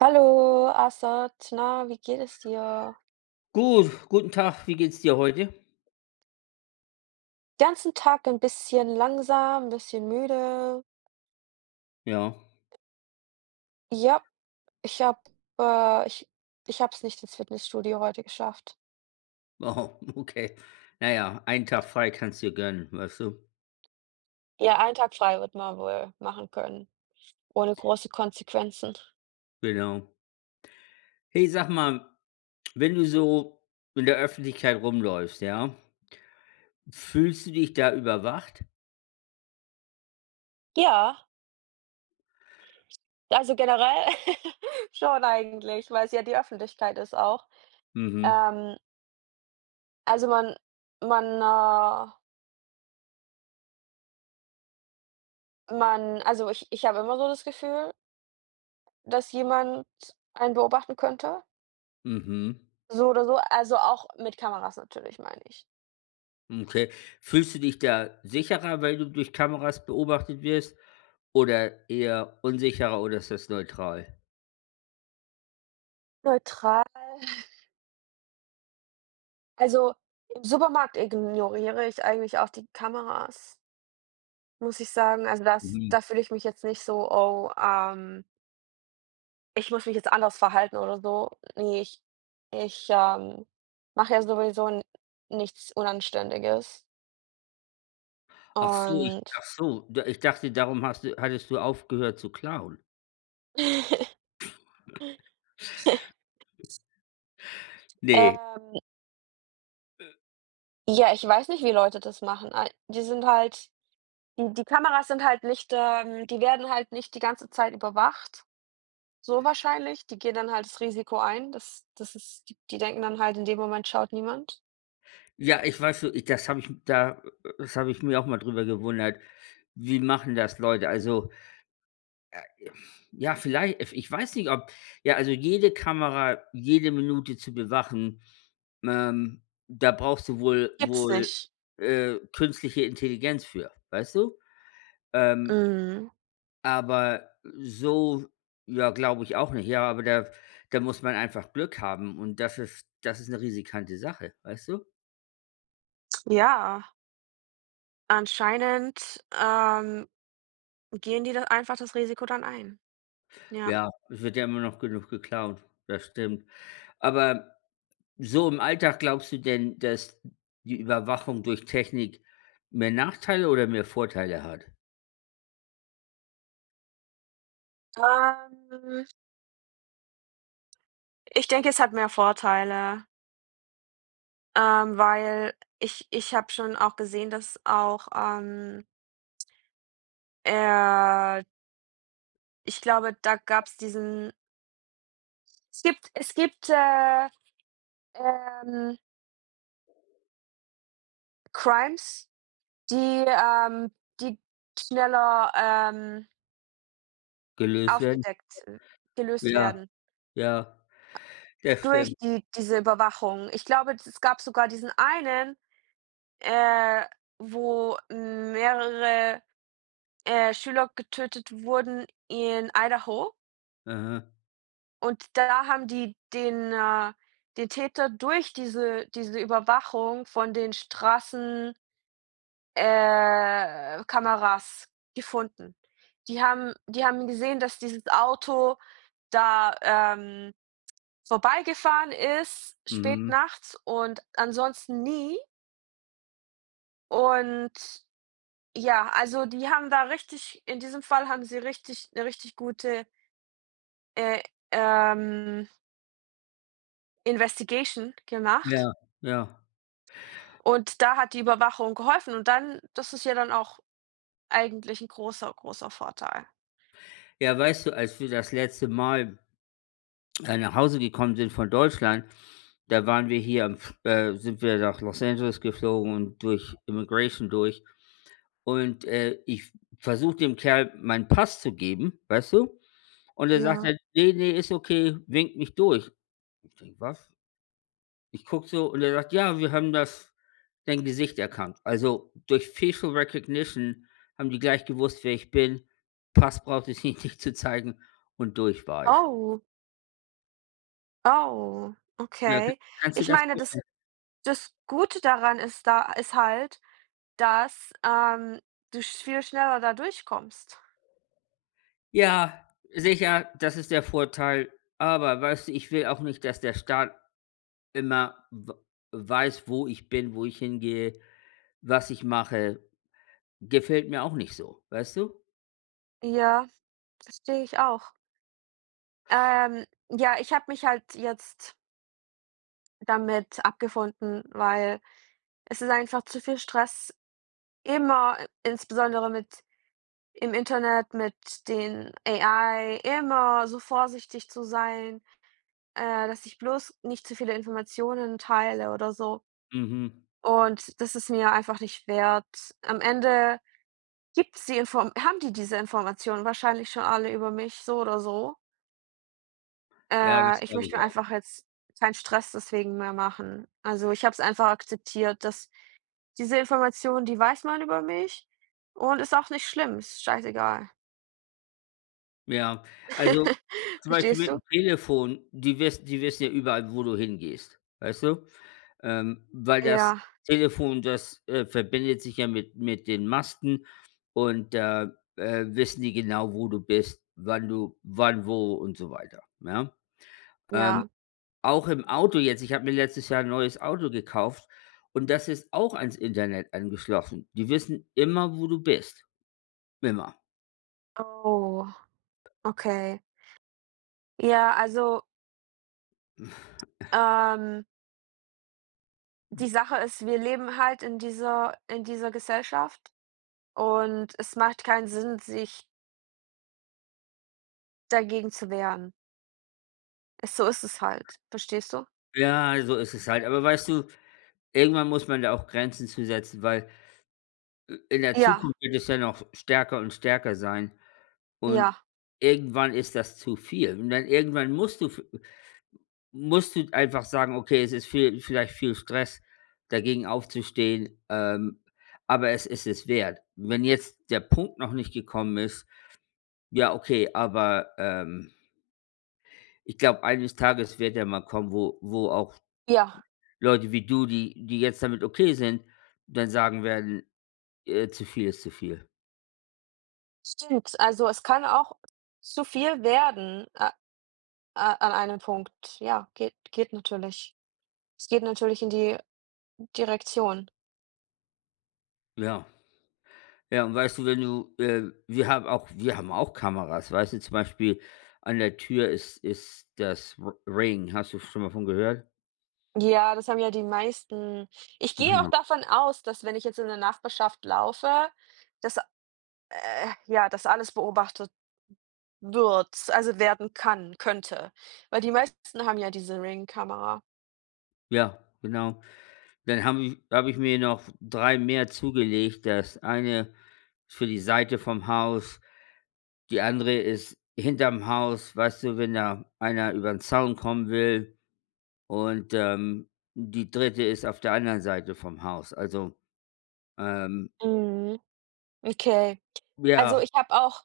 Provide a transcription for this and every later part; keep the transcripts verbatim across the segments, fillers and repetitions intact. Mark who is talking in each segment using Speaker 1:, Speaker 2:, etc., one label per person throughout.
Speaker 1: Hallo, Assad. Na, wie geht es dir?
Speaker 2: Gut, guten Tag. Wie geht's dir heute?
Speaker 1: Ganzen Tag ein bisschen langsam, 'n bisschen müde.
Speaker 2: Ja.
Speaker 1: Ja, ich habe äh, ich ich habe es nicht ins Fitnessstudio heute geschafft.
Speaker 2: Wow, okay. Naja, einen Tag frei kannst dir gönnen, weißt du.
Speaker 1: Ja, einen Tag frei wird man wohl machen können, ohne große Konsequenzen.
Speaker 2: Genau. Hey, sag mal, wenn du so in der Öffentlichkeit rumläufst, ja? Fühlst du dich da überwacht?
Speaker 1: Ja! Also, generell schon eigentlich, weil es ja die Öffentlichkeit ist auch.
Speaker 2: Mhm.
Speaker 1: Ähm also, man man, ah man also, ich ich habe immer so das Gefühl dass jemand einen beobachten könnte.
Speaker 2: Mhm.
Speaker 1: So oder so, also, auch mit Kameras natürlich, meine ich.
Speaker 2: Okay. Fühlst du dich da sicherer, weil du durch Kameras beobachtet wirst oder eher unsicherer, oder ist das neutral?
Speaker 1: Neutral. Also, im Supermarkt ignoriere ich eigentlich auch die Kameras muss ich sagen. Also, das
Speaker 2: Mhm.
Speaker 1: da fühle ich mich jetzt nicht so: „Oh, ähm“ „ich muss mich jetzt anders verhalten oder so.“ Ne, ich ich, ähm, mache ja sowieso n nichts Unanständiges.
Speaker 2: Ach so,
Speaker 1: Und
Speaker 2: ach so. D ich dachte, darum hast du hattest du aufgehört zu klauen? Ne.
Speaker 1: Ähm
Speaker 2: Äh
Speaker 1: ja, ich weiß nicht, wie Leute das machen. Die sind halt die die Kameras sind halt nicht ähm, die werden halt nicht die ganze Zeit überwacht. So wahrscheinlich, die gehen dann halt das Risiko ein, das das ist die die denken dann halt in dem Moment schaut niemand.
Speaker 2: Ja, ich weißt du, i das habe ich da das habe ich mir auch mal darüber gewundert. Wie machen das Leute? Also äh, ja, vielleicht, ef ich weiß nicht, ob ja, also, jede Kamera, jede Minute zu bewachen, ähm, da brauchst du wohl
Speaker 1: Gibt's
Speaker 2: wohl,
Speaker 1: nicht.
Speaker 2: äh, künstliche Intelligenz für, weißt du? Ähm
Speaker 1: Mhm.
Speaker 2: aber so ja, glaube ich auch nicht. Ja, aber da da muss man einfach Glück haben und das ist das ist 'ne risikante Sache, weißt du?
Speaker 1: Ja. Anscheinend, ähm, gehen die da einfach das Risiko dann ein? Ja.
Speaker 2: Ja, es wird ja immer noch genug geklaut. Das stimmt. Aber so im Alltag glaubst du denn, dass die Überwachung durch Technik mehr Nachteile oder mehr Vorteile hat?
Speaker 1: Ähm ich denke, es hat mehr Vorteile. Ähm, weil ich ich habe schon auch gesehen, dass auch, ähm eher Ich glaube, da gab es diesen Es gibt es gibt, äh, ähm Crimes, die, ähm, die die schneller, ähm
Speaker 2: Gelöst werden.
Speaker 1: aufgedeckt, gelöst
Speaker 2: Ja,
Speaker 1: werden.
Speaker 2: ja.
Speaker 1: Äh,
Speaker 2: Das stimmt.
Speaker 1: durch die diese Überwachung. Ich glaube, es gab sogar diesen einen, äh, wo mehrere, äh, Schüler getötet wurden, in Idaho.
Speaker 2: Aha.
Speaker 1: Und da haben die den, äh den Täter, durch diese diese Überwachung von den Straßen äh, Kameras gefunden. Die haben die haben gesehen, dass dieses Auto da, ähm, vorbeigefahren ist, spät
Speaker 2: Mhm.
Speaker 1: nachts und ansonsten nie. Und, ja, also, die haben da richtig in diesem Fall haben sie richtig 'ne richtig gute äh, ähm Investigation gemacht?
Speaker 2: Ja, ja.
Speaker 1: Und da hat die Überwachung geholfen und dann das ist ja dann auch eigentlich 'n großer, großer Vorteil.
Speaker 2: Ja, weißt du, als wir das letzte Mal, äh, nach Hause gekommen sind von Deutschland, da waren wir hier am F äh, sind wir nach Los Angeles geflogen und durch Immigration durch und, äh, ich versuche dem Kerl meinen Pass zu geben, weißt du? Und der sagt
Speaker 1: Ja.
Speaker 2: dann: „Ne, ne, ist okay.“ Winkt mich durch. Ich denke, was? Ich gucke so und er sagt: „Ja, wir haben das dein Gesicht erkannt.“ Also, durch facial recognition haben die gleich gewusst, wer ich bin. Pass brauchte ich ihn nicht zu zeigen und durch war ich.
Speaker 1: Oh. Oh,
Speaker 2: Ja, k
Speaker 1: okay.
Speaker 2: kannst dir
Speaker 1: Ich
Speaker 2: das
Speaker 1: meine, das
Speaker 2: vorstellen?
Speaker 1: das Gute daran ist da ist halt, dass, ähm, du viel schneller da durchkommst.
Speaker 2: Ja, sicher, das ist der Vorteil. Aber weißt du, ich will auch nicht, dass der Staat immer w weiß, wo ich bin, wo ich hingehe, was ich mache. Gefällt mir auch nicht so, weißt du?
Speaker 1: Ja, verstehe ich auch. Ähm, ja, ich habe mich halt jetzt damit abgefunden, weil es ist einfach zu viel Stress, immer insbesondere mit im Internet, mit den AI, immer so vorsichtig zu sein, äh, dass ich bloß nicht zu viele Informationen teile oder so.
Speaker 2: Mhm.
Speaker 1: Und das ist mir einfach nicht wert. Am Ende gibt es die Inform haben die diese Informationen wahrscheinlich schon alle über mich, so oder so?
Speaker 2: Ja,
Speaker 1: Äh,
Speaker 2: das
Speaker 1: ich
Speaker 2: glaube
Speaker 1: möchte
Speaker 2: ich
Speaker 1: mir
Speaker 2: auch.
Speaker 1: einfach jetzt kein Stress deswegen mehr machen. Also, ich habe es einfach akzeptiert, dass diese Information, die weiß man über mich und ist auch nicht schlimm, ist scheißegal.
Speaker 2: Ja. Also, zum Beispiel
Speaker 1: Verstehst
Speaker 2: mit dem
Speaker 1: du?
Speaker 2: Telefon. Die wiss die wissen ja überall, wo du hingehst. Weißt du? Ähm, weil das
Speaker 1: Ja.
Speaker 2: Telefon, das, äh, verbindet sich ja mit mit den Masten und da, äh, wissen die genau, wo du bist, wann du wann, wo und so weiter, ja? Ähm,
Speaker 1: Ja.
Speaker 2: auch im Auto jetzt. Ich habe mir letztes Jahr 'n neues Auto gekauft. Und das ist auch ans Internet angeschlossen. Die wissen immer, wo du bist. Immer.
Speaker 1: Oh, okay. Ja, also ähm die Sache ist, wir leben halt in dieser in dieser Gesellschaft, und es macht keinen Sinn, sich dagegen zu wehren. Es so ist es halt. Verstehst du?
Speaker 2: Ja, so ist es halt. Aber weißt du, irgendwann muss man da auch Grenzen zu setzen, weil i in der
Speaker 1: Ja.
Speaker 2: Zukunft wird es ja noch stärker und stärker sein. Und
Speaker 1: Ja.
Speaker 2: irgendwann ist das zu viel. Und dann irgendwann musst du f musst du einfach sagen: „Okay, es ist viel vielleicht viel Stress dagegen aufzustehen, ähm, aber es ist es wert.“ Wenn jetzt der Punkt noch nicht gekommen ist, ja, okay, aber, ähm ich glaube, eines Tages wird er mal kommen, wo wo auch
Speaker 1: Ja.
Speaker 2: Leute wie du, die die jetzt damit okay sind, dann sagen werden, äh, zu viel ist zu viel.
Speaker 1: Stimmt, also, es kann auch zu viel werden, äh, äh, an einem Punkt, ja, geht geht natürlich. Es geht natürlich in die Direktion.
Speaker 2: Ja. Ja und weißt du, wenn du, äh wir haben auch wir haben auch Kameras. Weißt du zum Beispiel, an der Tür ist ist das R Ring. Hast du schon mal davon gehört?
Speaker 1: Ja, das haben ja die meisten. Ich
Speaker 2: Mhm,
Speaker 1: gehe auch
Speaker 2: ja.
Speaker 1: davon aus, dass wenn ich jetzt in der Nachbarschaft laufe, dass, äh ja, das alles beobachtet wird. Also, werden kann könnte. Weil die meisten haben ja diese Ring-Kamera.
Speaker 2: Ja, genau. Dann haben habe ich mir noch drei mehr zugelegt. Das eine für die Seite vom Haus. Die andere ist hinterm Haus. Weißt du, wenn da einer über den Zaun kommen will. Und, ähm, die dritte ist auf der anderen Seite vom Haus, also, ähm
Speaker 1: Mhm, okay. Also,
Speaker 2: Ja.
Speaker 1: ich habe auch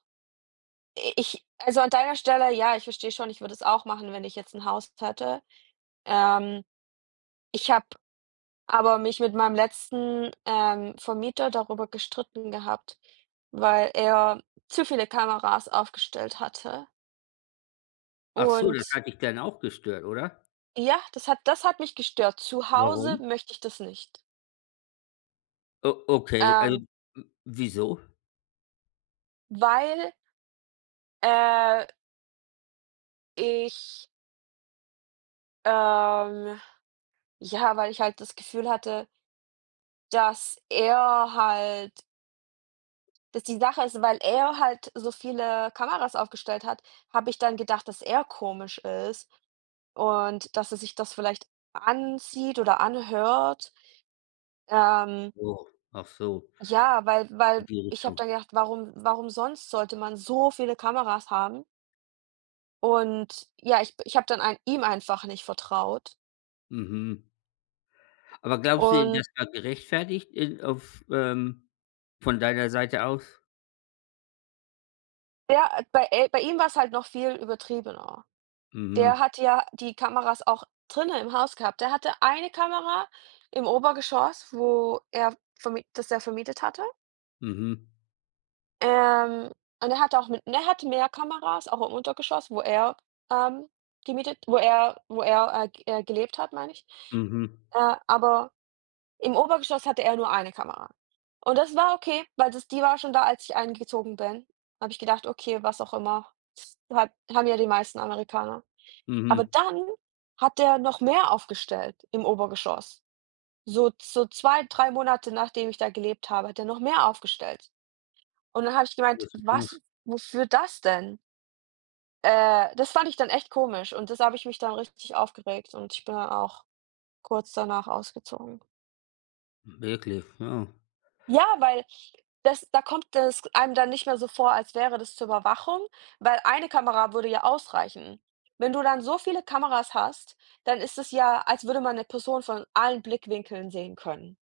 Speaker 1: i-ich also, an deiner Stelle, ja, ich verstehe schon, ich würde das auch machen, wenn ich jetzt 'n Haus hätte. Ähm. Ich habe aber mich mit meinem letzten, ähm, Vermieter darüber gestritten gehabt, weil er zu viele Kameras aufgestellt hatte.
Speaker 2: Ach so, das
Speaker 1: Und
Speaker 2: hat dich dann auch gestört, oder?
Speaker 1: ja, das hat das hat mich gestört. Zu Hause
Speaker 2: Warum?
Speaker 1: möchte ich das nicht.
Speaker 2: O okay, Also,
Speaker 1: Ähm.
Speaker 2: w wieso?
Speaker 1: Weil äh ich ähm, ja, weil ich halt das Gefühl hatte dass er halt dass die Sache ist, weil er halt so viele Kameras aufgestellt hat, habe ich dann gedacht, dass er komisch ist und dass er sich das vielleicht ansieht oder anhört. Ähm
Speaker 2: Oh, ach so.
Speaker 1: ja, weil
Speaker 2: In
Speaker 1: weil
Speaker 2: die
Speaker 1: ich habe
Speaker 2: Richtung.
Speaker 1: dann gedacht: „Warum warum sonst sollte man so viele Kameras haben?“ Und, ja, ich ich habe dann ein ihm einfach nicht vertraut.
Speaker 2: Mhm. Aber glaubst du denn,
Speaker 1: Und
Speaker 2: das war gerechtfertigt, äh, auf, ähm von deiner Seite aus?
Speaker 1: Ja, äh, bei e bei ihm war's halt noch viel übertriebener. Der
Speaker 2: Mhm.
Speaker 1: hat ja die Kameras auch drinnen im Haus gehabt. Der hatte eine Kamera im Obergeschoss, wo er verm das er vermietet hatte.
Speaker 2: Mhm.
Speaker 1: Ähm, und er hat auch mit und er hatte mehr Kameras auch im Untergeschoss, wo er, ähm, gemietet wo er wo er, äh, ge äh, gelebt hat, meine ich.
Speaker 2: Mhm.
Speaker 1: Äh, aber im Obergeschoss hatte er nur eine Kamera. Und das war okay, weil das die war schon da, als ich eingezogen bin habe ich gedacht: „Okay, was auch immer, hat haben ja die meisten Amerikaner.“ Aber
Speaker 2: Mhm.
Speaker 1: dann hat er noch mehr aufgestellt im Obergeschoss. So so, zwei, drei Monate nachdem ich da gelebt habe, hat er noch mehr aufgestellt. Und dann habe ich gemeint:
Speaker 2: Bisschen komisch.
Speaker 1: „Was wofür das denn?“ Äh, das fand ich dann echt komisch. Und das habe ich mich dann richtig aufgeregt, und ich bin dann auch kurz danach ausgezogen.
Speaker 2: Wirklich, wow.
Speaker 1: Ja, weil das da kommt es einem dann nicht mehr so vor, als wäre das zur Überwachung, weil 1 eine Kamera würde ja ausreichen. Wenn du dann so viele Kameras hast, dann ist es ja, als würde man ’ne Person von allen Blickwinkeln sehen können.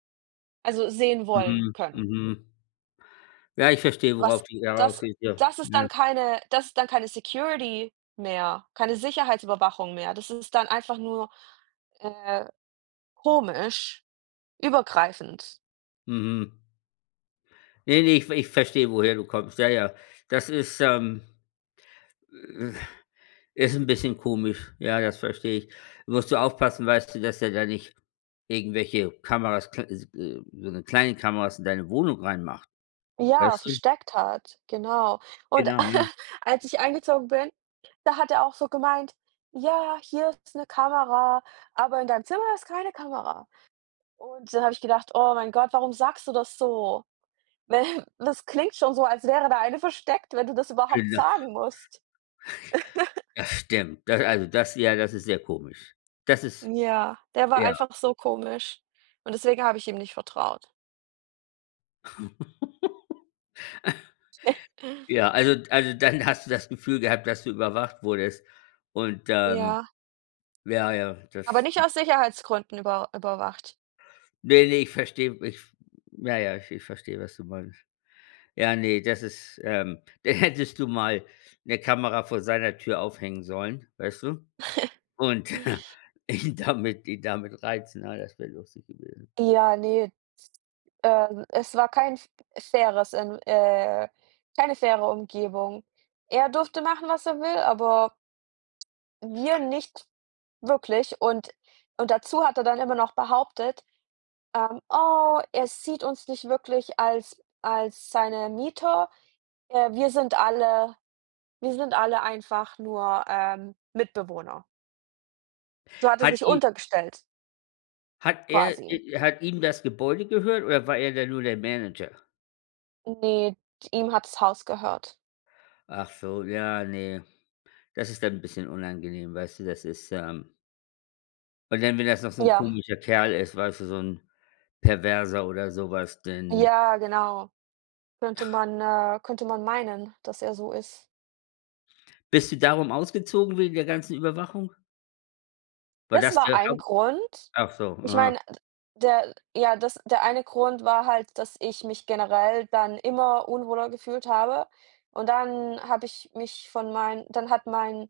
Speaker 1: Also sehen wollen
Speaker 2: Mhm,
Speaker 1: können.
Speaker 2: mhm. Ja, ich verstehe,
Speaker 1: Was
Speaker 2: worauf du hier heraus
Speaker 1: das
Speaker 2: gehst, ja.
Speaker 1: das ist dann
Speaker 2: [unintelligible]
Speaker 1: keine das ist dann keine Security mehr, keine Sicherheitsüberwachung mehr. Das ist dann einfach nur, äh, komisch, übergreifend.
Speaker 2: Mhm. Ne, ne, ich v ich verstehe, woher du kommst. Ja, ja. Das ist, ähm, äh, ist 'n bisschen komisch, ja, das verstehe ich. Musst du aufpassen, weißt du, dass er da nicht irgendwelche Kameras, kl äh, äh, so ne kleine Kameras in deine Wohnung reinmacht,
Speaker 1: Ja,
Speaker 2: weißt du?
Speaker 1: versteckt hat, genau. Und
Speaker 2: Genau, ja.
Speaker 1: als ich eingezogen bin, da hat er auch so gemeint: „Ja, hier ist 'ne Kamera, aber in deinem Zimmer ist keine Kamera.“ Und dann habe ich gedacht: „Oh mein Gott, warum sagst du das so?“ Weil das klingt schon so, als wäre da eine versteckt, wenn du das
Speaker 2: [unintelligible]
Speaker 1: überhaupt sagen musst.
Speaker 2: Das stimmt, also, das ja, das ist sehr komisch. Das ist
Speaker 1: Ja, der war
Speaker 2: ja.
Speaker 1: einfach so komisch. Und deswegen habe ich ihm nicht vertraut.
Speaker 2: Ja, also also, dann hast du das Gefühl gehabt, dass du überwacht wurdest. Und, ähm
Speaker 1: Ja.
Speaker 2: ja, ja, das
Speaker 1: Aber nicht aus Sicherheitsgründen über überwacht.
Speaker 2: Ne, ne, ich verstehe, ich ja, ja, ich ich verstehe, was du meinst. Ja, ne, das ist, ähm dann hättest du mal 'ne Kamera vor seiner Tür aufhängen sollen, weißt du? Und ihn damit ihn damit reizen, ja, das wäre lustig gewesen.
Speaker 1: Ja, ne, ist ähm, es war kein f faires, ähm, äh keine faire Umgebung. Er durfte machen, was er will, aber wir nicht wirklich und und dazu hat er dann immer noch behauptet, ähm, oh, er sieht uns nicht wirklich als als seine Mieter, äh, wir sind alle wir sind alle einfach nur, ähm, Mitbewohner. So hat er
Speaker 2: Hat
Speaker 1: sich
Speaker 2: ihm
Speaker 1: untergestellt.
Speaker 2: Hat er, i
Speaker 1: Quasi.
Speaker 2: i hat ihm das Gebäude gehört oder war er dann nur der Manager?
Speaker 1: Ne, d ihm hat das Haus gehört.
Speaker 2: Ach so, ja, ne. Das ist dann 'n bisschen unangenehm, weißt du, das ist ähm Und dann, wenn das noch so ein
Speaker 1: Ja.
Speaker 2: komischer Kerl ist, weißt du, so 'n Perverser oder sowas, denn
Speaker 1: Ja, genau. Könnte
Speaker 2: Ach.
Speaker 1: man äh, könnte man meinen, dass er so ist.
Speaker 2: Bist du darum ausgezogen, wegen der ganzen Überwachung? War
Speaker 1: Das
Speaker 2: das
Speaker 1: war
Speaker 2: der
Speaker 1: ein
Speaker 2: haupt
Speaker 1: Grund.
Speaker 2: ach so,
Speaker 1: Ich
Speaker 2: ah.
Speaker 1: meine, der ja, das der eine Grund war halt, dass ich mich generell dann immer unwohler gefühlt habe und dann habe ich mich von meinen dann hat mein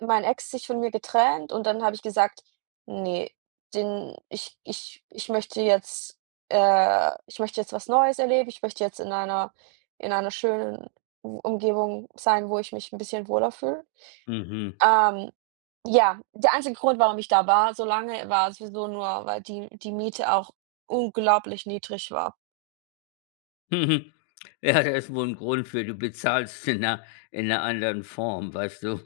Speaker 1: mein Ex sich von mir getrennt und dann habe ich gesagt: „Ne, den ich ich ich möchte jetzt äh, ich möchte jetzt was Neues erleben, ich möchte jetzt in einer in einer schönen Um Umgebung sein, wo ich mich 'n bisschen wohler fühle.“
Speaker 2: Mhm.
Speaker 1: Ähm, ja, der einzige Grund, warum ich da war, so lange, war sowieso nur, weil die die Miete auch unglaublich niedrig war.
Speaker 2: Ja, das ist wohl ein Grund für. Du bezahlst in 'ner in 'ner anderen Form, weißt du?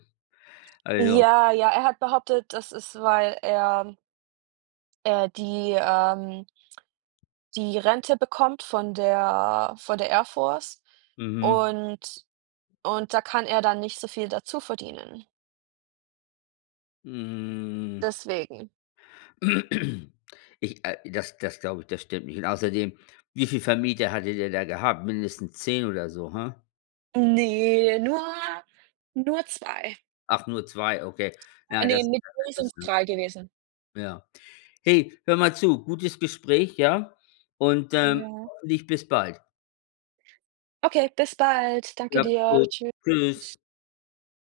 Speaker 2: Also.
Speaker 1: Ja, ja, er hat behauptet, dass es, weil er äh, die, ähm die Rente bekommt von der von der Air Force
Speaker 2: Mhm.
Speaker 1: und und da kann er dann nicht so viel dazu verdienen.
Speaker 2: Mm.
Speaker 1: Deswegen.
Speaker 2: Ich äh, das das glaube ich, das stimmt nicht. Und außerdem, wie viel Vermieter hatte er da gehabt? Mindestens zehn oder so, ha?
Speaker 1: Ne, nur nur zwei.
Speaker 2: Ach, nur zwei, okay.
Speaker 1: Ah,
Speaker 2: Ja,
Speaker 1: ne,
Speaker 2: das
Speaker 1: mit mir sind es
Speaker 2: [unintelligible]
Speaker 1: drei gewesen.
Speaker 2: Ja. Hey, hör mal zu, gutes Gespräch, ja? Und, ähm,
Speaker 1: Ja.
Speaker 2: hoffentlich bis bald.
Speaker 1: Okay, bis bald. Danke
Speaker 2: Ja,
Speaker 1: dir.
Speaker 2: gut.
Speaker 1: Tschüss.
Speaker 2: Tschüss.